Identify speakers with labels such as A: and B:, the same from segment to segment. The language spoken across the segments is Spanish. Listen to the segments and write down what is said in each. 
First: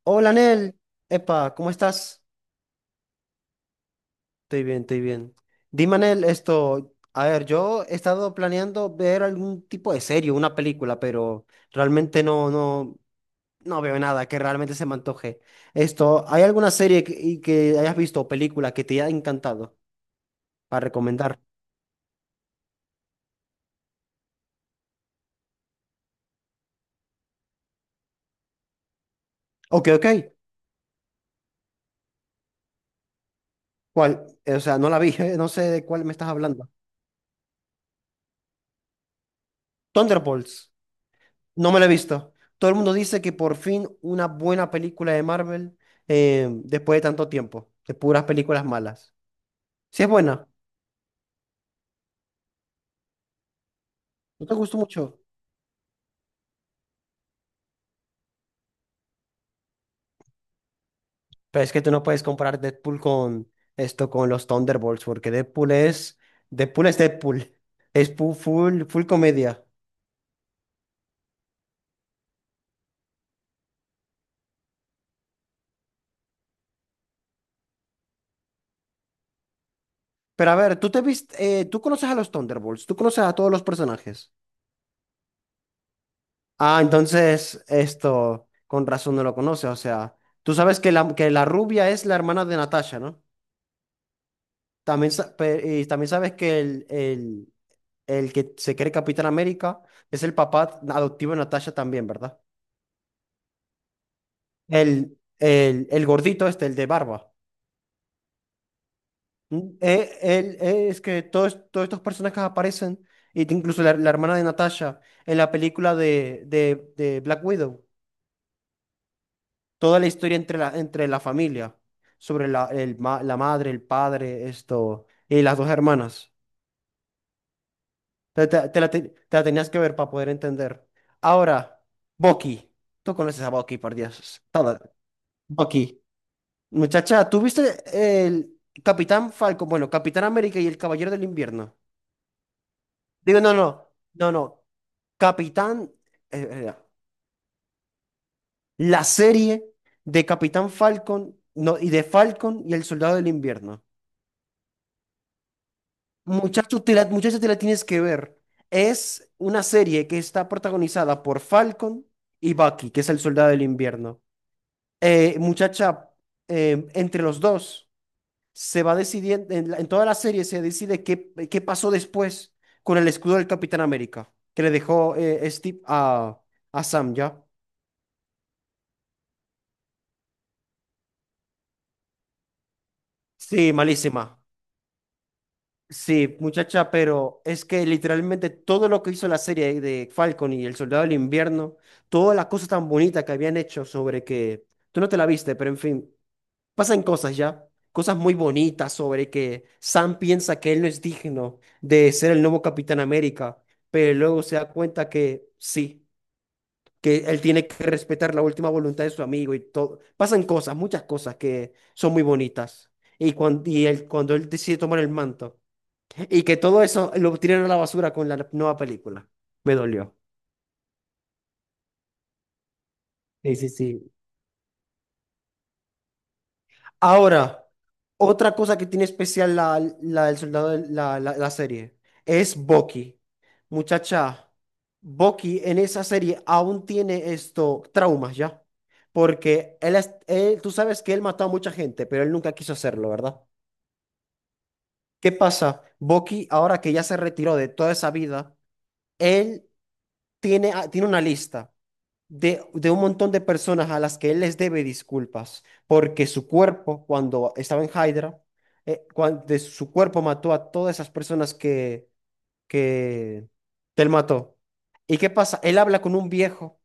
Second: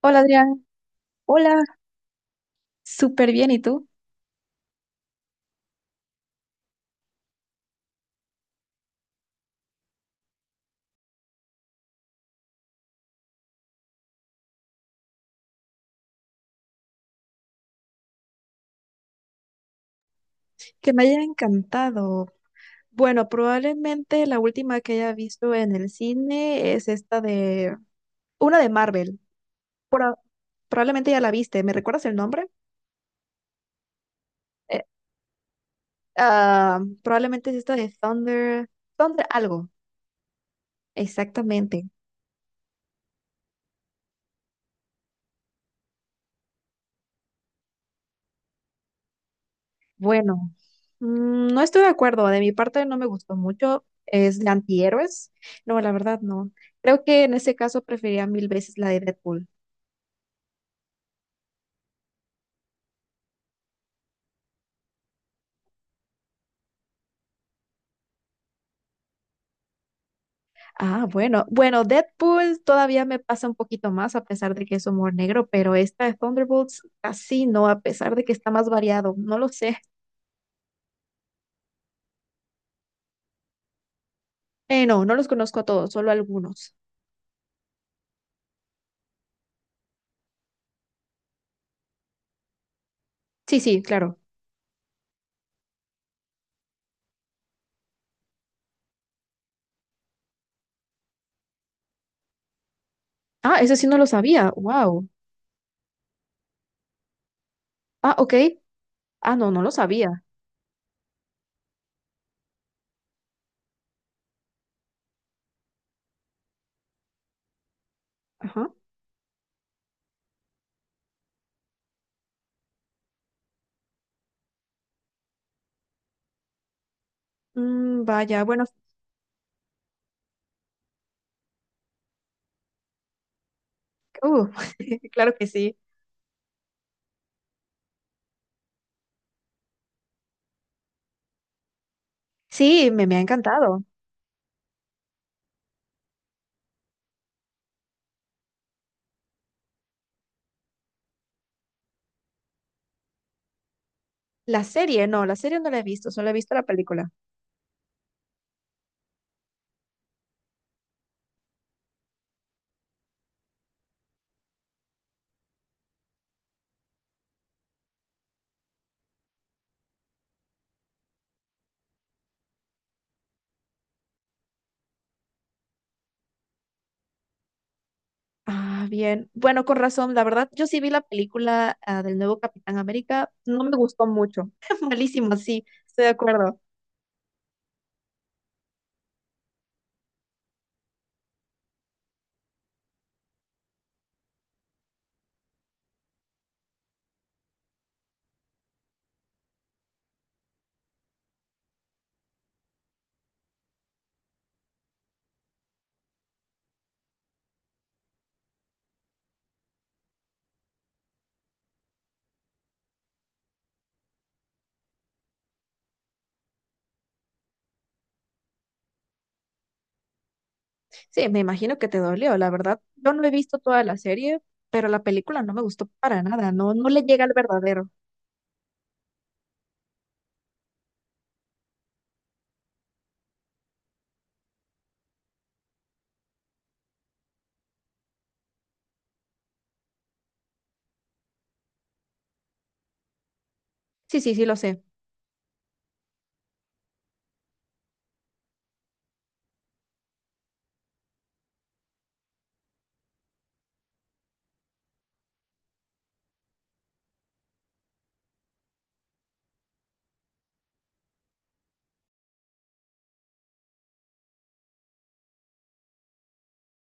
A: Hola
B: Hola,
A: Adrián,
B: Nel. Epa,
A: hola,
B: ¿cómo estás?
A: súper bien, ¿y tú?
B: Estoy bien, estoy bien. Dime, Nel, esto. A ver, yo he estado planeando ver algún tipo de serie, una película, pero realmente no veo nada que realmente se me antoje. ¿Hay alguna serie que hayas visto o película que te haya encantado para
A: Que me haya
B: recomendar?
A: encantado. Bueno, probablemente la última que haya visto en el cine es esta de... Una de Marvel.
B: Ok, ok.
A: Pro- probablemente ya la viste. ¿Me recuerdas el nombre?
B: ¿Cuál? O sea,
A: Eh,
B: no la vi, no sé de cuál me estás hablando.
A: probablemente es esta de Thunder... Thunder algo.
B: Thunderbolts. No me la
A: Exactamente.
B: he visto. Todo el mundo dice que por fin una buena película de Marvel después de tanto tiempo, de puras películas malas. Si es buena,
A: Bueno, no estoy de acuerdo. De mi parte no me gustó mucho. Es
B: no
A: de
B: te gustó mucho.
A: antihéroes. No, la verdad no. Creo que en ese caso preferiría mil veces la de Deadpool.
B: Pero es que tú no puedes comparar Deadpool con con los Thunderbolts, porque Deadpool. Es full, full, comedia.
A: Ah, bueno. Bueno, Deadpool todavía me pasa un poquito más a pesar de que es humor negro, pero esta de Thunderbolts casi no, a pesar de que está más variado. No lo sé.
B: Pero a ver, tú conoces a los Thunderbolts, tú conoces a todos los personajes.
A: No, no los conozco a todos, solo algunos.
B: Ah, entonces esto, con razón no lo conoces. O sea, tú sabes que la rubia es la hermana de Natasha, ¿no?
A: Sí, sí, claro.
B: También, y también sabes que el que se cree Capitán América es el papá adoptivo de Natasha también, ¿verdad?
A: Ah, eso sí no lo sabía. Wow.
B: El gordito este, el de barba.
A: Ah, ok. Ah, no, no lo sabía.
B: Él, es que todos estos personajes aparecen, y incluso la hermana de Natasha en la película de Black Widow.
A: Ajá.
B: Toda la historia entre la familia, sobre el la madre, el padre, y las dos hermanas.
A: Mm, vaya, bueno,
B: Te la tenías que ver para poder entender. Ahora, Bucky. Tú conoces a Bucky, por Dios.
A: uh,
B: Todo.
A: claro que sí.
B: Bucky. Muchacha, ¿tú viste el Capitán Falcon? Bueno, Capitán América y el Caballero del Invierno.
A: Sí, me ha
B: Digo, no,
A: encantado.
B: no. No, no. Capitán. eh, eh, la serie de Capitán Falcon no, y de Falcon y el Soldado del Invierno.
A: La serie, no, la serie no la he visto, solo he visto la
B: Muchacho,
A: película.
B: muchacho, te la tienes que ver. Es una serie que está protagonizada por Falcon y Bucky, que es el Soldado del Invierno. Muchacha, entre los dos, se va decidiendo. En toda la serie se decide qué pasó después con el escudo del Capitán América, que le dejó Steve a Sam, ¿ya?
A: Ah, bien. Bueno, con razón, la verdad, yo sí vi la película ah, del nuevo Capitán América, no
B: Sí,
A: me gustó
B: malísima.
A: mucho. Malísimo, sí, estoy de
B: Sí,
A: acuerdo.
B: muchacha, pero es que literalmente todo lo que hizo la serie de Falcon y El Soldado del Invierno, toda la cosa tan bonita que habían hecho sobre tú no te la viste, pero en fin. Pasan cosas ya, cosas muy bonitas sobre que Sam piensa que él no es digno de ser el nuevo Capitán América, pero luego se da cuenta que sí, que él tiene que respetar la última voluntad de su amigo y todo. Pasan cosas, muchas cosas que son muy bonitas. Cuando él decide tomar el manto y que todo eso lo tiran a la basura con la nueva película. Me dolió.
A: Sí, me imagino que te dolió, la verdad. Yo no he
B: Sí,
A: visto
B: sí,
A: toda la
B: sí.
A: serie, pero la película no me gustó para nada, no, no le llega al
B: Ahora,
A: verdadero.
B: otra cosa que tiene especial la, la del soldado, del- la serie, es Bucky. Muchacha, Bucky en esa serie aún tiene traumas ya. Porque tú sabes que él mató a mucha gente, pero él nunca quiso hacerlo, ¿verdad?
A: Sí, sí, sí, lo sé.
B: ¿Qué pasa? Bucky, ahora que ya se retiró de toda esa vida, él tiene, tiene una lista de un montón de personas a las que él les debe disculpas, porque su cuerpo, cuando estaba en Hydra, de su cuerpo mató a todas esas personas que, que él mató. ¿Y qué pasa? Él habla con un viejo,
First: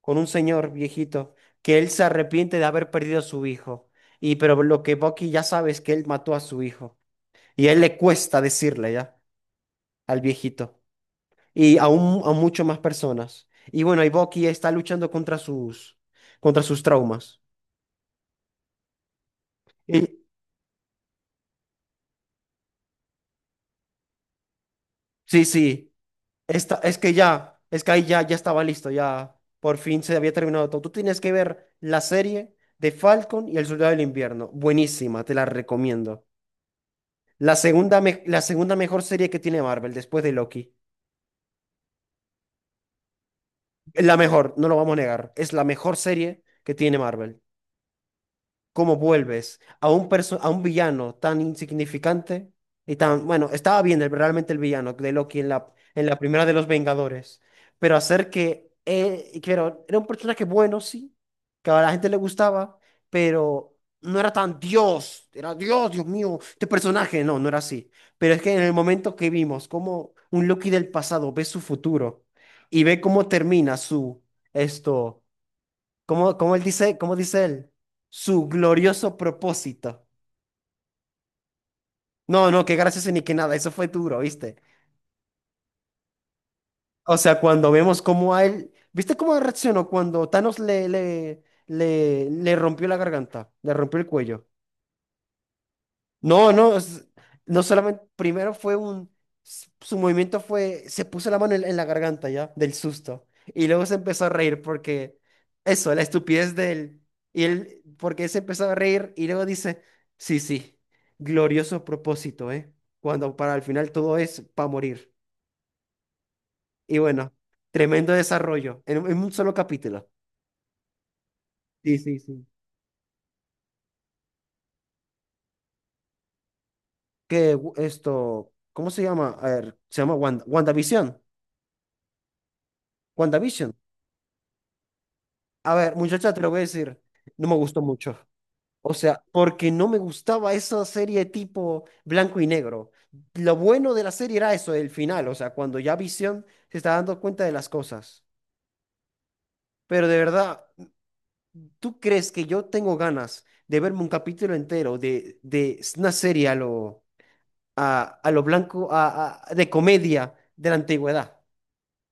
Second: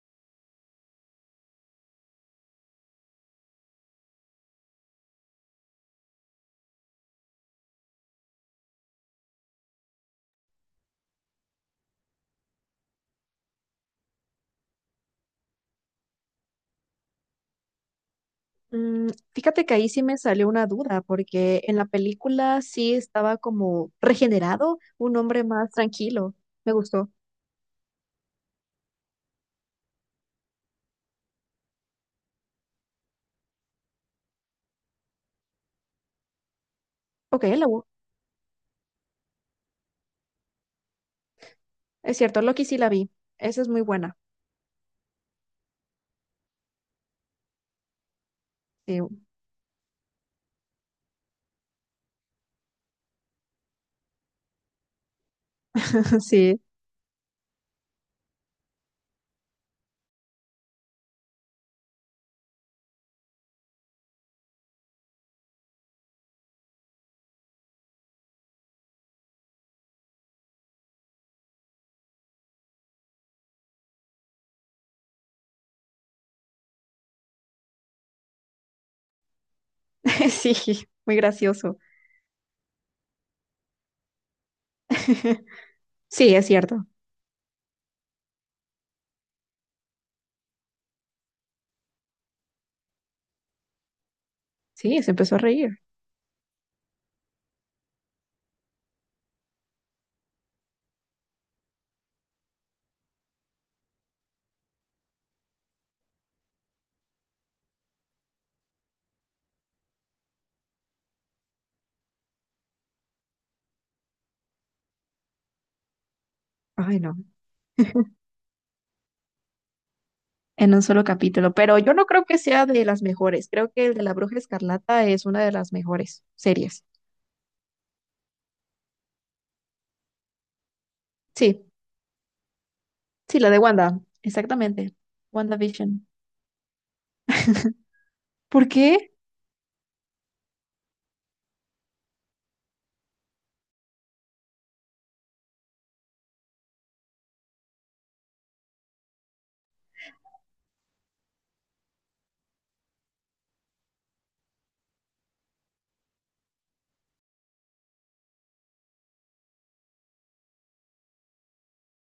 B: con un señor viejito, que él se arrepiente de haber perdido a su hijo. Y pero lo que Bucky ya sabe es que él mató a su hijo. Y a él le cuesta decirle ya al viejito y aún a mucho más personas. Y bueno, y Bucky está luchando contra sus traumas.
A: Mm, fíjate que ahí sí
B: Y
A: me salió una duda, porque en la película sí estaba como regenerado, un hombre
B: sí,
A: más
B: sí,
A: tranquilo. Me
B: esta, es
A: gustó.
B: que ya, es que ahí ya estaba listo, ya por fin se había terminado todo. Tú tienes que ver la serie de Falcon y el Soldado del Invierno. Buenísima, te la recomiendo.
A: Ok, la, bu-
B: La segunda mejor serie que tiene Marvel después de Loki.
A: es cierto, Loki sí la vi. Esa es muy
B: La
A: buena.
B: mejor, no lo vamos a negar, es la mejor serie que tiene Marvel. Cómo
A: Sí,
B: vuelves a a un villano tan insignificante y tan, bueno, estaba bien realmente el villano de Loki en la primera de
A: sí.
B: los Vengadores, pero hacer que, y claro, era un personaje bueno, sí, que a la gente le gustaba, pero no era tan Dios, era Dios, Dios mío, este personaje, no, no era así. Pero es que en el momento que vimos cómo un Loki del pasado ve su futuro y ve cómo termina su, esto. ¿Cómo, cómo él dice, cómo dice él? Su glorioso propósito.
A: Sí, muy gracioso.
B: No, no, qué gracioso ni qué nada, eso fue duro, ¿viste?
A: Sí, es cierto.
B: O sea, cuando vemos cómo a él, ¿viste cómo reaccionó cuando Thanos le rompió la garganta, le rompió el cuello?
A: Sí, se empezó a reír.
B: No, no, es- no solamente, primero fue su movimiento fue, se puso la mano en la garganta ya, del susto, y luego se empezó a reír porque, eso, la estupidez de él, y él, porque él se empezó a reír y luego dice, sí, sí, glorioso propósito, ¿eh? Cuando para el final todo es para morir. Y
A: Ay, no.
B: bueno, tremendo desarrollo, en un solo capítulo.
A: En un solo capítulo. Pero yo
B: Sí,
A: no
B: sí,
A: creo que
B: sí.
A: sea de las mejores. Creo que el de la Bruja Escarlata es una de las mejores series.
B: ¿Cómo se llama? A ver, se llama Wanda, WandaVision.
A: Sí, sí, la de
B: WandaVision.
A: Wanda. Exactamente.
B: A ver,
A: WandaVision.
B: muchacha, te lo voy a decir, no me gustó mucho.
A: ¿Por
B: O
A: qué?
B: sea, porque no me gustaba esa serie tipo blanco y negro. Lo bueno de la serie era eso, el final, o sea, cuando ya Visión se está dando cuenta de las cosas. Pero de verdad, ¿tú crees que yo tengo ganas de verme un capítulo entero de una serie a lo, a lo blanco, de comedia de la antigüedad?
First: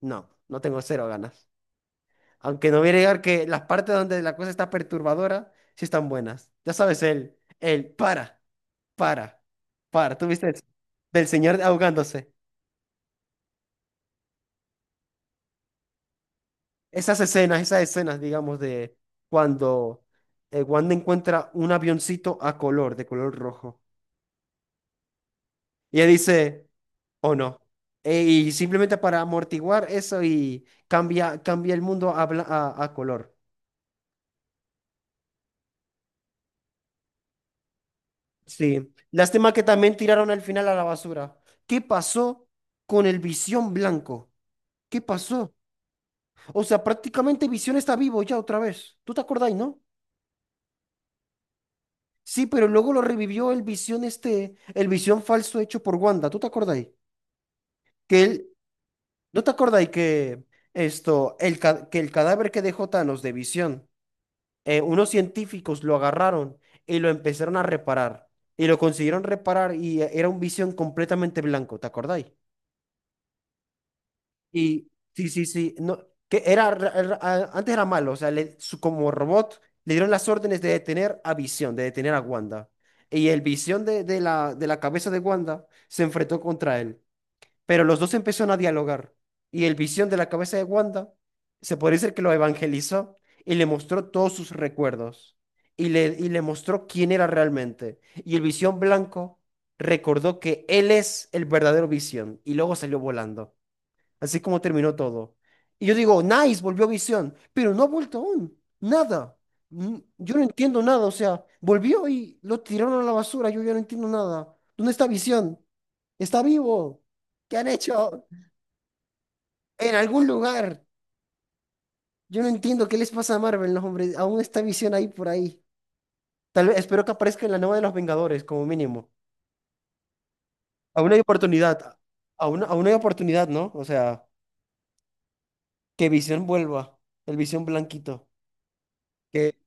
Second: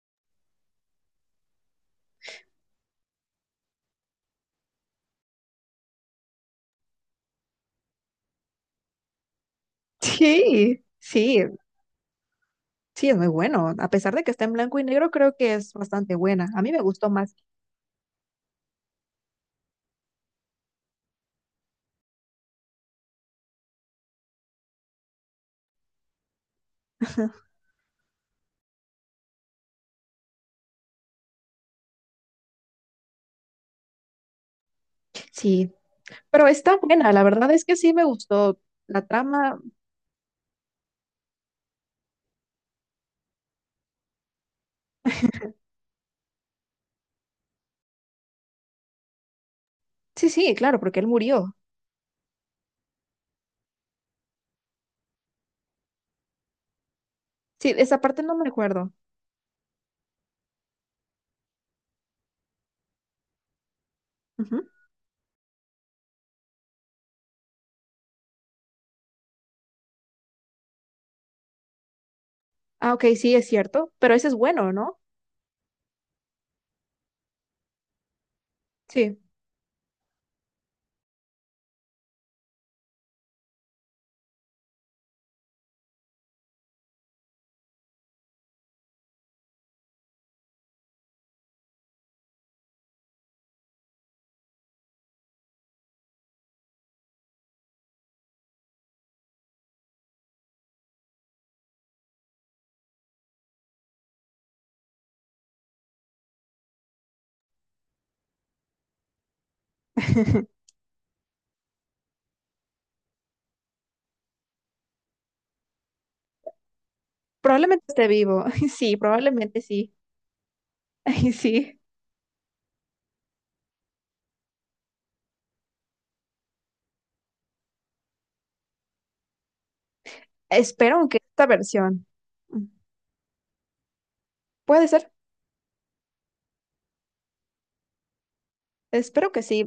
B: No, no tengo cero ganas. Aunque no voy a negar que las partes donde la cosa está perturbadora sí están buenas. Ya sabes, el para, para. ¿Tú viste eso?
A: Sí,
B: Del
A: sí,
B: señor ahogándose.
A: sí, es muy bueno. A pesar de que está en blanco y negro, creo que es bastante buena. A mí me gustó más.
B: Esas escenas, digamos, de cuando Wanda encuentra un avioncito a color, de color rojo. Y ella dice, o no. Y simplemente para amortiguar eso y cambia el mundo a, bla- a color.
A: Sí, pero está buena, la verdad es que sí me gustó
B: Sí,
A: la
B: lástima
A: trama.
B: que también tiraron al final a la basura. ¿Qué pasó con el Visión Blanco? ¿Qué pasó? O sea, prácticamente Visión está vivo ya otra vez. ¿Tú te acordáis, no?
A: Sí, sí, claro, porque él murió.
B: Sí, pero luego lo revivió el Visión este, el Visión falso hecho por Wanda. ¿Tú te acordáis?
A: Sí, esa parte
B: Que
A: no me
B: él,
A: acuerdo.
B: ¿no te acordáis que que el cadáver que dejó Thanos de Visión,
A: Ujú.
B: unos científicos lo agarraron y lo empezaron a reparar. Y lo consiguieron reparar y era un Visión completamente blanco, ¿te acordáis?
A: Ah, ok, sí, es cierto, pero ese es bueno,
B: Y
A: ¿no?
B: sí, sí, sí, no, que era, antes era malo, o sea, como
A: Sí.
B: robot le dieron las órdenes de detener a Visión, de detener a Wanda. Y el Visión de la cabeza de Wanda se enfrentó contra él, pero los dos empezaron a dialogar. Y el Visión de la cabeza de Wanda, se podría decir que lo evangelizó y le mostró todos sus recuerdos. Y le mostró quién era realmente. Y el Visión blanco recordó que él es el verdadero Visión y luego salió volando. Así es como terminó todo. Y yo digo, nice, volvió Visión, pero no ha vuelto aún. Nada. Mm, yo no entiendo nada. O sea, volvió y lo tiraron a la basura. Yo ya no entiendo nada. ¿Dónde está Visión? Está vivo. ¿Qué han
A: Probablemente esté
B: hecho?
A: vivo. Sí, probablemente sí.
B: En algún lugar.
A: Ay, sí.
B: Yo no entiendo qué les pasa a Marvel, los hombres. Aún está Visión ahí por ahí. Tal vez, espero que aparezca en la nueva de los Vengadores, como mínimo.
A: Espero
B: Aún
A: que
B: hay
A: esta
B: oportunidad.
A: versión. Mm,
B: Aún hay oportunidad, ¿no? O sea,
A: puede ser.
B: que Visión vuelva. El Visión blanquito.
A: Espero que sí.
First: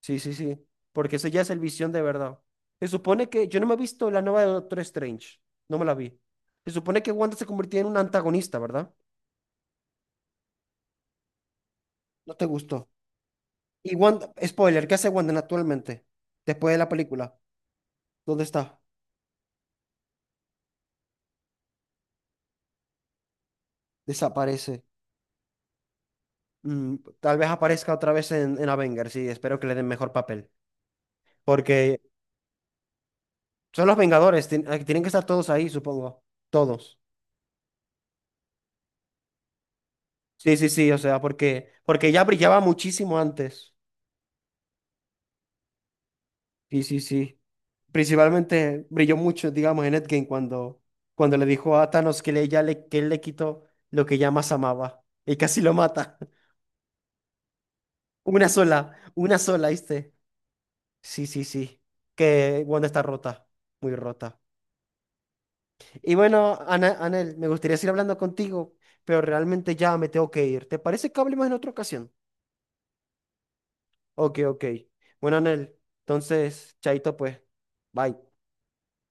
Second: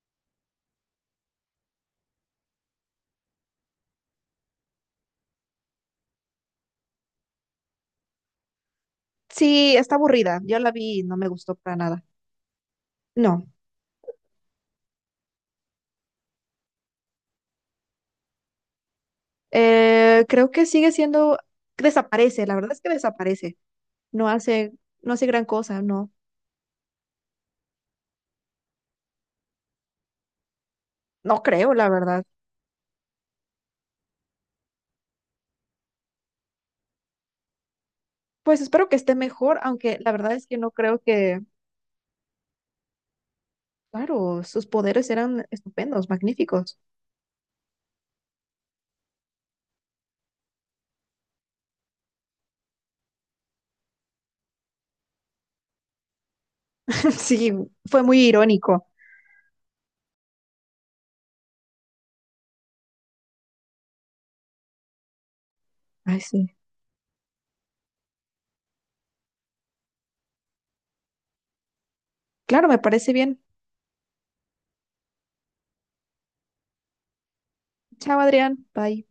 B: Sí, sí, sí. Porque ese ya es el Visión de verdad. Se supone que yo no me he visto la nueva de Doctor Strange. No me la vi. Se supone que Wanda se convirtió en un antagonista, ¿verdad?
A: Sí, está aburrida. Yo la vi y no me gustó para nada.
B: No te gustó.
A: No.
B: Y Wanda, spoiler, ¿qué hace Wanda actualmente? Después de la película. ¿Dónde está?
A: Creo que sigue siendo. Desaparece. La verdad es que desaparece. No hace,
B: Desaparece.
A: no hace gran cosa. No.
B: Mm, tal vez aparezca otra vez en Avengers, sí. Espero que le den mejor papel.
A: No creo, la
B: Porque
A: verdad.
B: son los Vengadores, tienen que estar todos ahí, supongo. Todos.
A: Pues espero que esté mejor, aunque la verdad es
B: Sí,
A: que
B: sí,
A: no
B: sí, o
A: creo
B: sea,
A: que
B: porque ya brillaba muchísimo antes.
A: claro, sus poderes eran estupendos, magníficos.
B: Sí, sí, sí. Principalmente brilló mucho, digamos, en Endgame cuando le dijo a Thanos que él le quitó lo que ya más amaba y casi lo mata.
A: Sí, fue muy irónico.
B: Una sola, ¿viste? Sí, sí, sí. Que Wanda está rota, muy rota. Y
A: Ay, sí.
B: bueno, Anel, me gustaría seguir hablando contigo, pero realmente ya me tengo que ir. ¿Te parece que hablemos en otra ocasión?
A: Claro, me parece bien.
B: Ok, ok. Bueno, Anel, entonces, chaito pues. Bye.
A: Chao, Adrián. Bye.